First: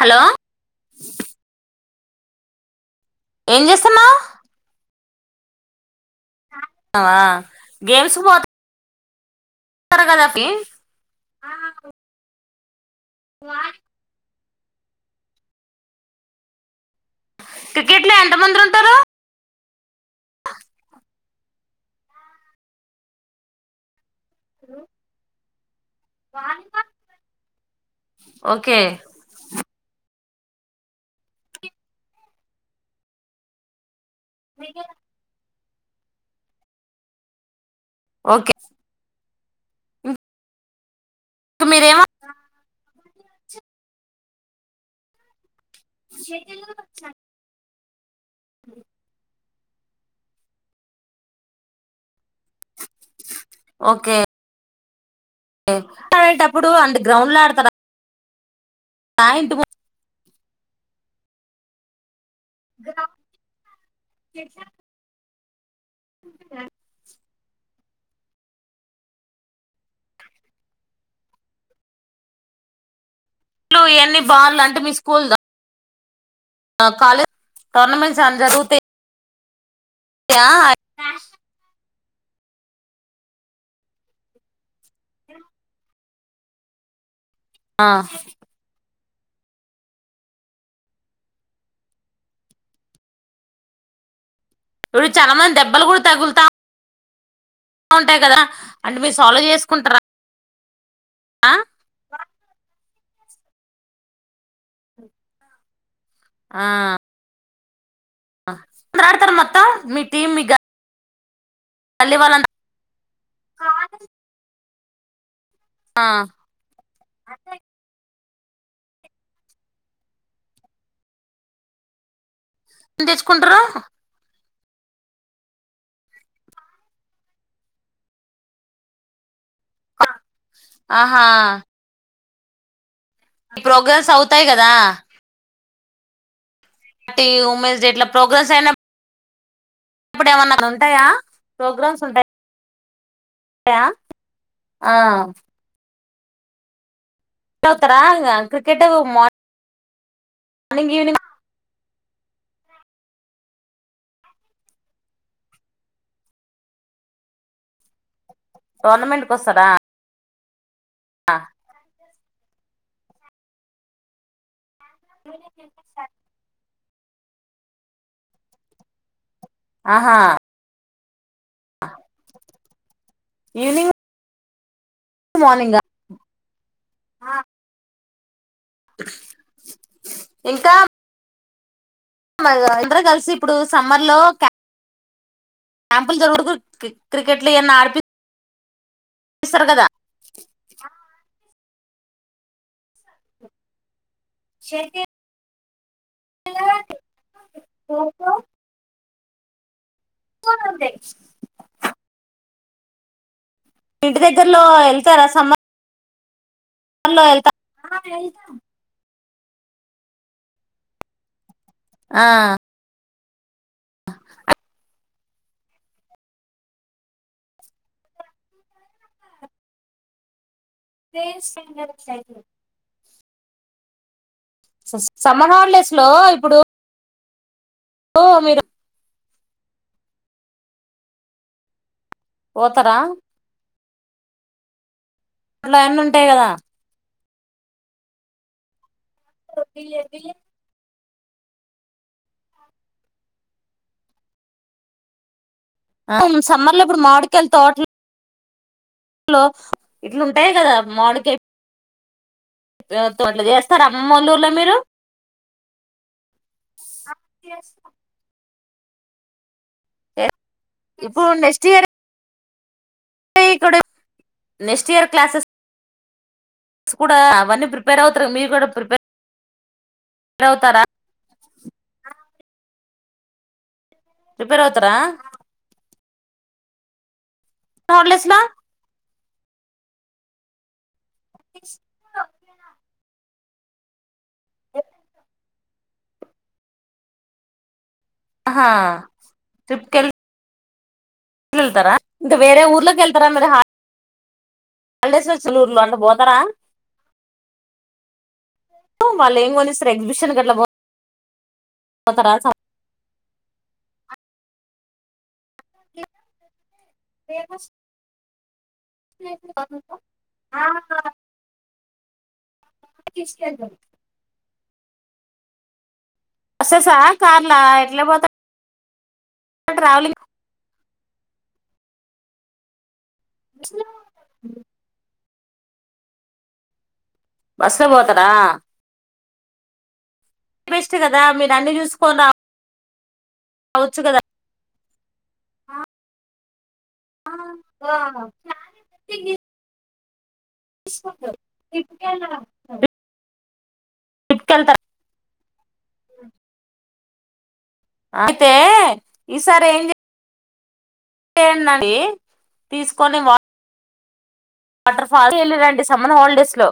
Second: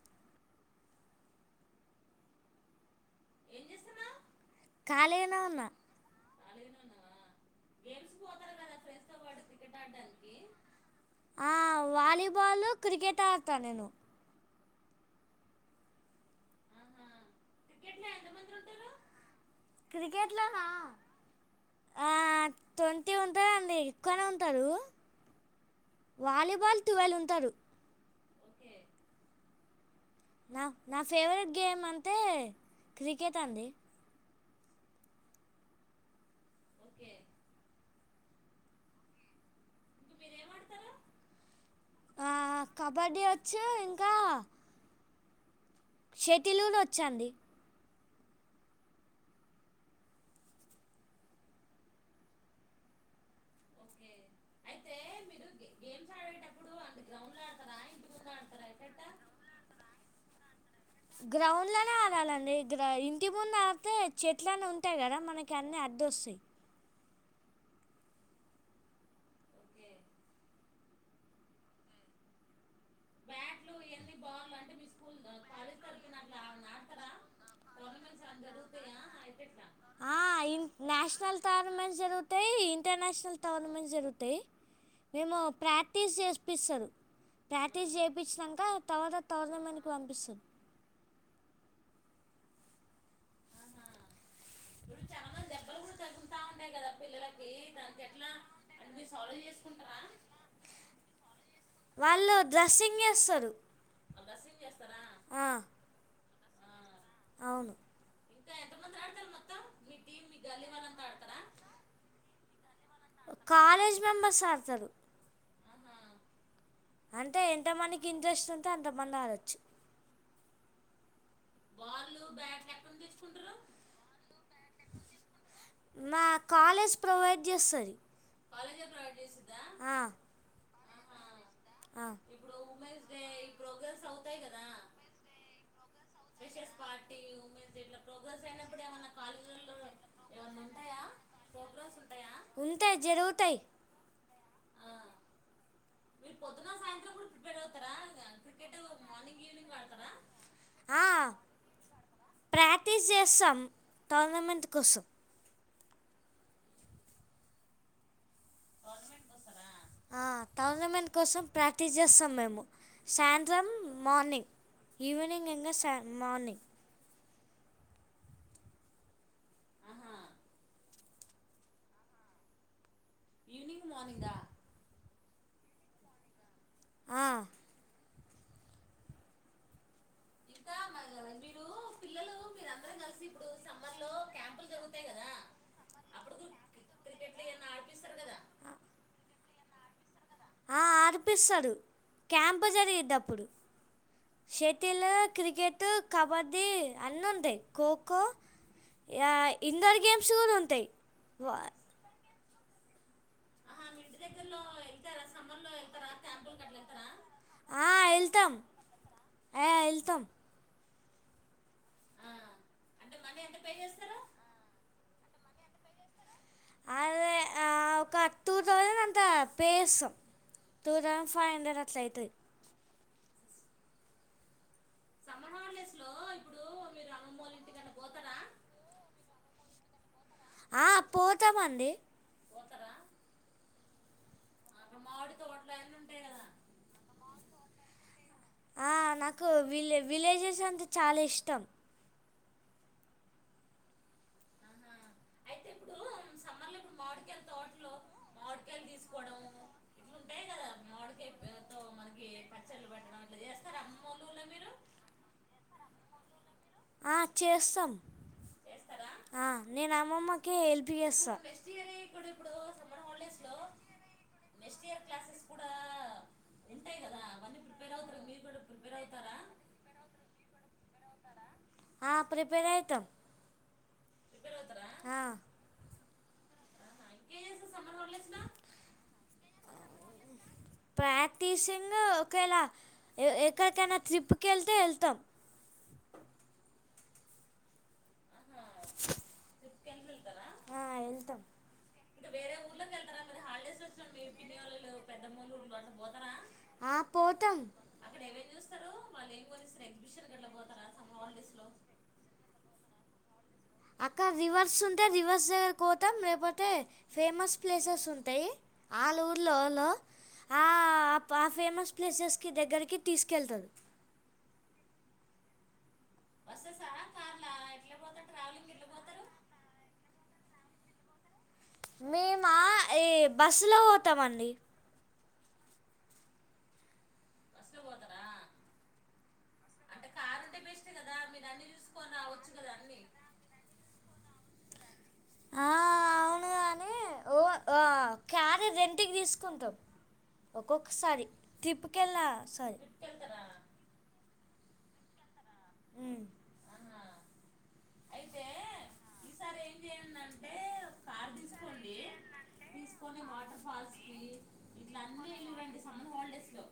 Hello ఏం చేస్తున్నావ్ ఖాళీగానే ఉన్న వా గేమ్స్ కు పోత ఆ వాలీబాలు క్రికెట్ ఆడతా నేను కేట్లా ఎంతమందిర ఉంటారు క్రికెట్లోనా ఆ తొంటి ఉంటదండి ఎక్కువనే ఉంటారు వాలీబాల్ ట్వెల్వ్ ఉంటారు ఓకే నా నా ఫేవరెట్ గేమ్ అంటే క్రికెట్ అండి మేక ఓకే ఓకే తో మీరేం ఆ, కబడ్డీ వచ్చు ఇంకా షటిల్ కూడా వచ్చండి ఓకే అడేటప్పుడు అంటే గ్రౌండ్ లో ఆడతార ఆ ఇంటి ముందు అంటే ఇ ఇంటి ముందు ఆతే చెట్లనే ఉంటాయి కదా మనకి దోసి ఇళ్లు ఇవన్నీ బార్లు అంటే మీ స్కూల్ ద కాలేజ్ టోర్నమెంట్స్ ఏమైనా జరుగుతయ్ ఆ ఇ నేషనల్ టోర్నమెంట్ జరుగు ఉంటయి ఇంటర్నేషనల్ టోర్నమెంట్స్ జరుగుతాయి మేము ప్రా టీస్ చేస్పిస్తురు ఆ, టీస్ చేపించినక తర్వాత టోర్నమెంట్ కి పంపిస్తు ఇప్పుడు చాలా మంది దెబ్బలు కూడా తగులుతా బా ఉంటాయి కదా అంటే మీరు సాల్వ్ చేసుకుంటారా ఆ వాళ్ళు [inaudible] ఆ అవును ఇప్పుడు ఆడతారు మొత్తం మీ టీమ్ ఇగ కాలేజ్ మెంబర్స్ ఆడతారు ఆ అంటే ఎంత మనకి ఉదష్టంతో అంత మంది ఆడొచ్చు [inaudible] ఎం తెచ్చుకుంటరు నా కాలేజ్ ప్రొవైడ్ చేస్తది ఆహా ఆ ఈ ప్రోగ్రామ్స్ అవుతాయి గదా పార్టీ వుమెన్స్ డే ఇట్లా ప్రోగ్రాంస్ అయినా ఇప్పుడు ఏమన్నా ఉంటాయా ప్రోగ్రామ్స్ ఉంటా ఉంటయి జరూరు య ఆ మీరు పొద్దున్న సాయంత్రం అవుతరా క్రికెట్ మా మార్నింగ్ ఆ, ఈవెనింగ్ ప్రాక్టీస్ చేస్తాం టోర్నమెంట్ కోసం టోర్నమెంట్కి వస్తారా ఆ, టోర్నమెంట్ కోసం ప్రాక్టీస్ చేస్తాం మేము సాయంత్రం మార్నింగ్ ఈవినింగ్ ఎం మార్నింగ్ ఆ ఈవినింగ్ మార్నింగ్ దా గు మార్నింగ్ ఆ ఆ ఇంకా ఇందరు కలిసి ఇప్పుడు సమ్మర్ లో క్యాంపుల్ జరువుడుకుూ క్రికెట్లు ఈ అన్ని అడిపి కదా క్యాంపు జరిగేటప్పుడు షెటిల్ క్రికెట్ టు కబడి అన్ని ఉంటాయి కోకో య ఇన్ డోర్ గేమ్స్ కూడా ఉంటాయి ఇంటి దగ్గరలో వెళ్తారా సమ్మర్ లో వెళ్తా ఆ, వెళ్తాం ఆ వెళ్తాం ఆ అంట ఎ పే ఆక్ అదే ఆ ఒక టూ థౌసండ్ అంత పే చేస్తాం two thousand playing five hundred singer ఓ అట్లా అవుతుంది సైడ్ సమ్మర్ హాలిడేస్ లో ఇప్పుడు [inaudible] మీరు ఆ పోతామండి పోతరా ఉంటాయి కదా ఆ నాకు విలే విలేజెస్ అంత చాలా ఇష్టం అవును సమ్మర్ లో ఇప్పుడు మాడికయళ్లు తోటలు ఇట్లు ఇట్లుంటాయి కదా మామిడి కాయ తోట్ల చేస్తారా అమ్మలూరులో మీరు ఆ చేస్తాం ఆ నేను అమ్మమ్మక హెల్ప్ ఇప్పుడు చేస్తా నెక్స్ట్ ఇయర్ ఇక్కడ నెక్స్ట్ ఇయర్ క్లాసెస్ కూడా అవన్నీ ప్రిపేర్ అవుతర మీరు కూడా ప్రిపేర్ ర్ అవుతారా ఆ ప్రిపేర్ ఐతమ్ ప్రిపేర్ అవుతరా లడేస్ లో ప్రాక్టీసింగ్ ఒకేలా ఎ ఎక్కడికైనా ట్రిప్ కి ఎల్తే ఎల్తాం అహా ట్రిప్ కెల్ తం ఊర్లోకి వెళ్తారా మీరు హాలిడేస్ లో ఊర్లో అట్లా పోతారా ఆ పోతాం వాళ్ళు ఏం కొనిస్తారు పోలీసులు పత రా చ [unintelligible] అక్క రివర్స్ ఉంటే రివర్ ర్స్ కోతం లేకపోతే ఫేమస్ ప్లేసెస్ ఉంటాయి. ఆల్ ఊర్లలలో ఆ ఫేమస్ ప్లేసెస్ కి దగ్గరికి తీసుకెళ్తది బస్సెస కార్లా ఇట్ల పోతేర్ ట్రావెలింగ్ మేమా ఏ బస్సులో పోతామండి బస్సు పోతదా టే బెస్ట్ కదా మీరు అన్ని చూసుకొని రా రావచ్చు కదా ఆ అవును ఓ ఆ క్యార్ రెంటికి తీసుకుంటం ఒక్కొక్కసారి ట్రిప్ కెల్లా సారి ట్రిప్ కెల్తర ఉమ్ అయితే ఈసారి ఏం చే ఎందండి ని తీసుకొని వాటార్ ఫా వాటర్ ఫాల్స్ కి వెళ్ళారా అండి సమ్మర్ హాలిడేస్ లో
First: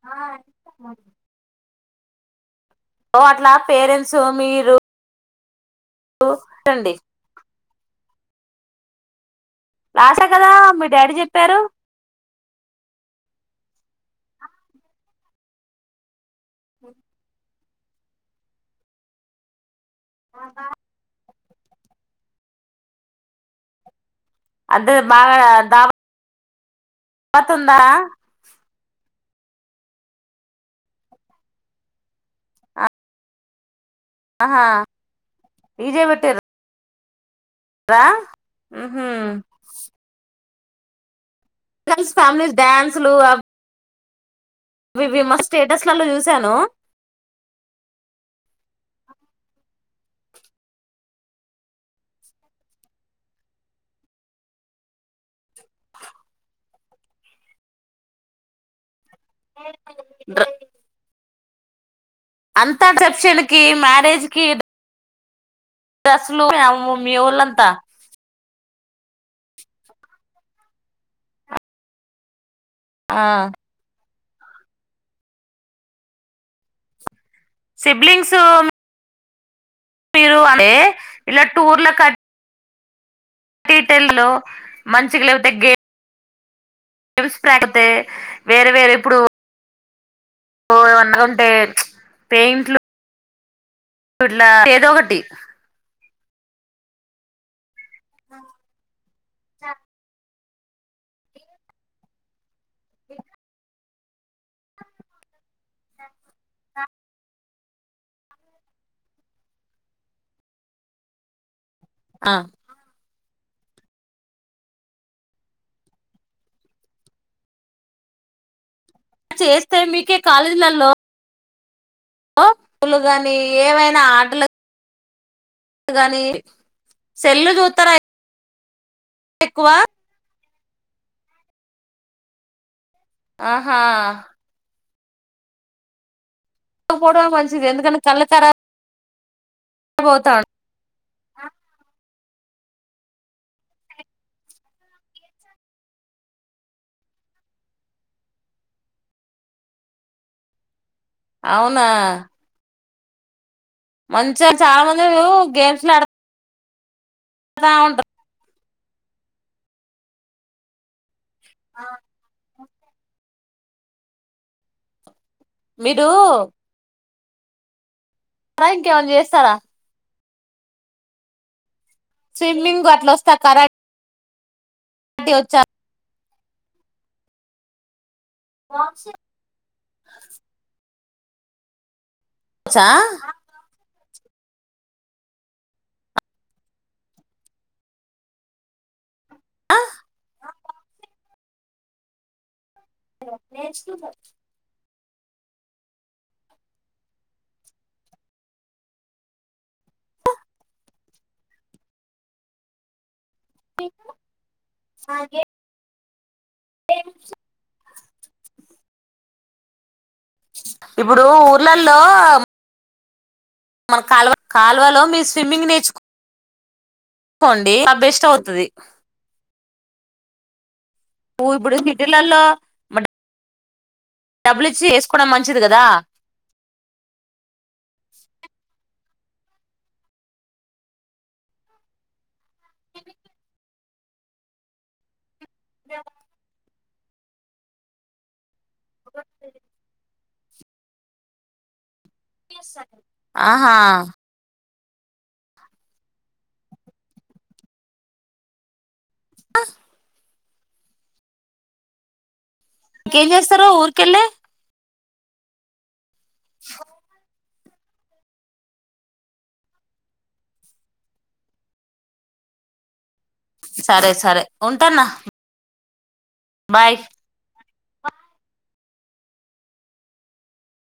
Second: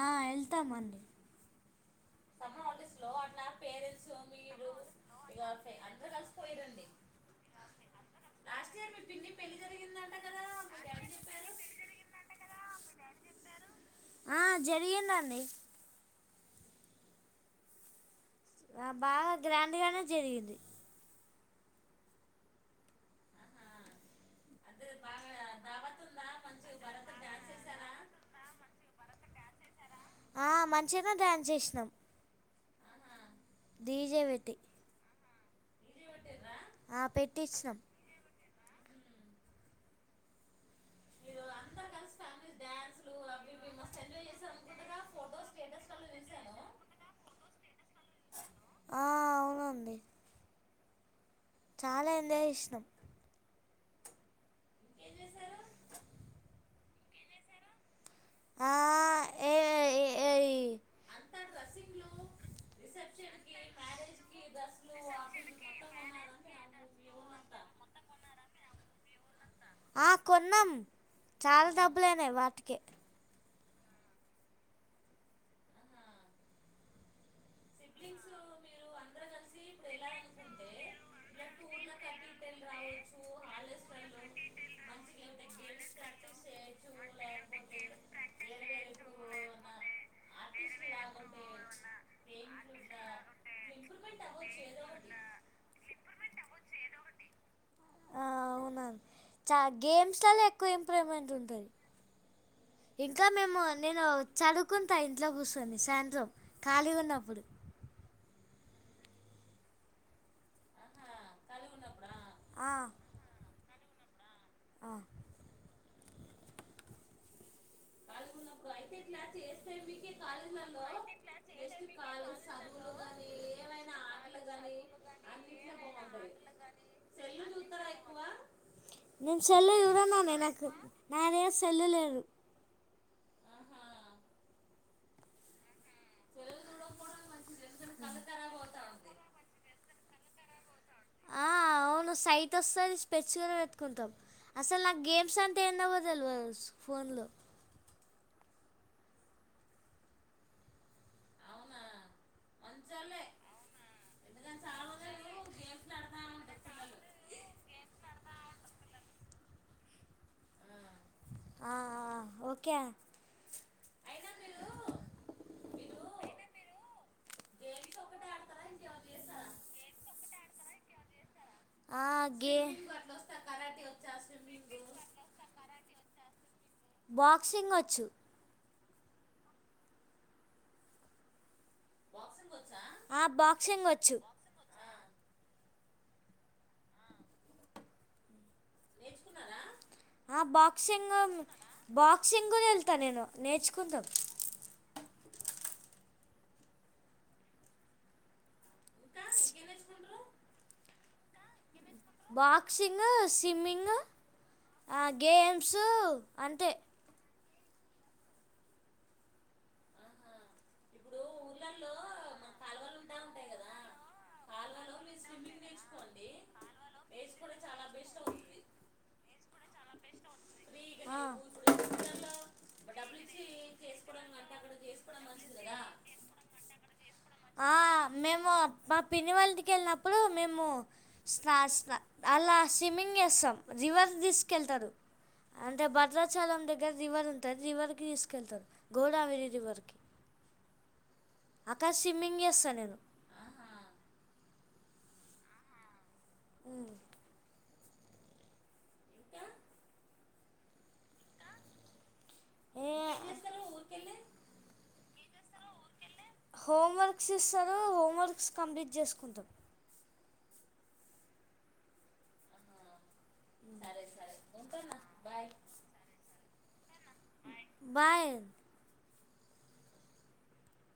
ఆ ఎళ్తామండి. లో అట్ల పేరెంట్స్ మీరు [inaudible] రండి [inaudible] లాస్టే కదా మీ డాడీ చెప్పారు ఆ జరిగిందండి. ఆ బాగా గ్రాండ్ గనే జరిగింది. అంటే మాగా దావా దావతుందా ఆ మంచిగనే డ్యాన్స్ చేసినం పెట్టి ఆహా డీజే పెట్టింరా ఆ పెట్ పెట్పిచినం ఆహా వెకమ్స్ ఫ్యామిలీస్ డ్యాన్సులు అ అవి ఇవి మా స్టేటస్లలో చూసాను. ఆ అవునండి. చాలా ఎంజాయ్ చేస్నం [inaudible] ఆ ఏ ఏ- డ్ర ఏ- అంత రిసెప్షన్కి, మ్యారేజ్కి స్లు [unintelligible] మీ ఒళ్ళంతా ఆ కొన్నాం చాలా డబ్బులు అయినయి వాటికే ఆ సిబ్లింగ్స్ మీరు అంటే ఇలా టూర్ల కట్ మంచిగా లేకపోతే గేమ్స్ ప్రాకపోతే వేరే వేరే ఇప్పుడు ఏమన్నా ఉంటే పెయింట్లు ఇట్లా ఏదో ఒకటి ఆ అవునా చా గేమ్స్ ఎక్కో ఇంప్రూవ్మెంట్ ఉంటది ఇంకా మేము నేను చదువుకుంటా ఇంట్లో కూర్చొని సాయంత్రం ఖాళీగున్నప్పుడు. ఆ ఆ చేస్తాయి మీకే కాలేజ్లల్లో శ శ్రీ [unintelligible] ఓ పలు కాని ఏవైనా ఆటలు కాని సెల్లు చూత్తరా ఎ నేను సెల్ చూడను నానే నా దగ్గర సెల్లు లేదు. ఆహా పోవడమే మంచిది పోతాన్ ఆ సైట్ వస్తది స్పెక్ట్స్ గూడ పెట్టుకుంటం. అసల్ నాక్ గేమ్స్ అంటే ఏందో కూడా తెలవదు ఫోన్లో. అవునా మంచిగా చాలా మంది చూడూ గేమ్స్ లాడత్ తా. ఉంటర్ ఆ ఓకే మీరూ గేమ్స్ ఒక్కటే త ఇంకేమన్నా చేస్తారా ఆ గే స్విమ్మింగ్ అట్ల వస్తా కరాట్ టివి వచ్చా బాక్సింగ్ ఒచ్చు. వాస ఆ బాక్సింగ్ వచ్ వచ్చు. ఏ ఆ బాక్సింగ బాక్సింగ్ గూడ ఎళ్త ళ్త నేను నేర్చుకుంటం. ఇంకా ఇంకేం నేర్చుకుంటున్నవ్. బాక్సిింగ స్విమ్మింగ, ఆ గేమ్సూ గేమ్స్ ఇప్పుడూ ఊర్లల్లో మన కాలువ కాల్వలో మీర్ స్విమ్మింగ్ నేర్చుక్ కోండి అది బెస్ట్ అవుతది. ఊ ఇప్పుడూ సిటీలల్లో మడ్ మంచిది కదా ఆ మేమూ మా పిన్నివాళ్ళింటికి వెళ్ళినప్పుడూ మేమూ స్నా స్ అలా స్విమ్మింగ్ చేస్తాం రివర్స్ తీసుకెళ్తరు. అంటే భద్రాచలం దగ్ క్కే రివర్ ఉంటద్ రివర్ కీ తీసుకెళ్తరు. గోడావరీ రివర్ కి. ఆకాశివ్ ఆహా ఊ ఆ ఏ ఇంకా ఏం చేస్తారు ఊరికెళ్ళి హోమ్వర్క్స్ ఇ సర హోమ్వర్క్స్ కంప్లీట్ చేసుకుంటాం సరే సరే ఉంటాన్న బాయ్ బాయ్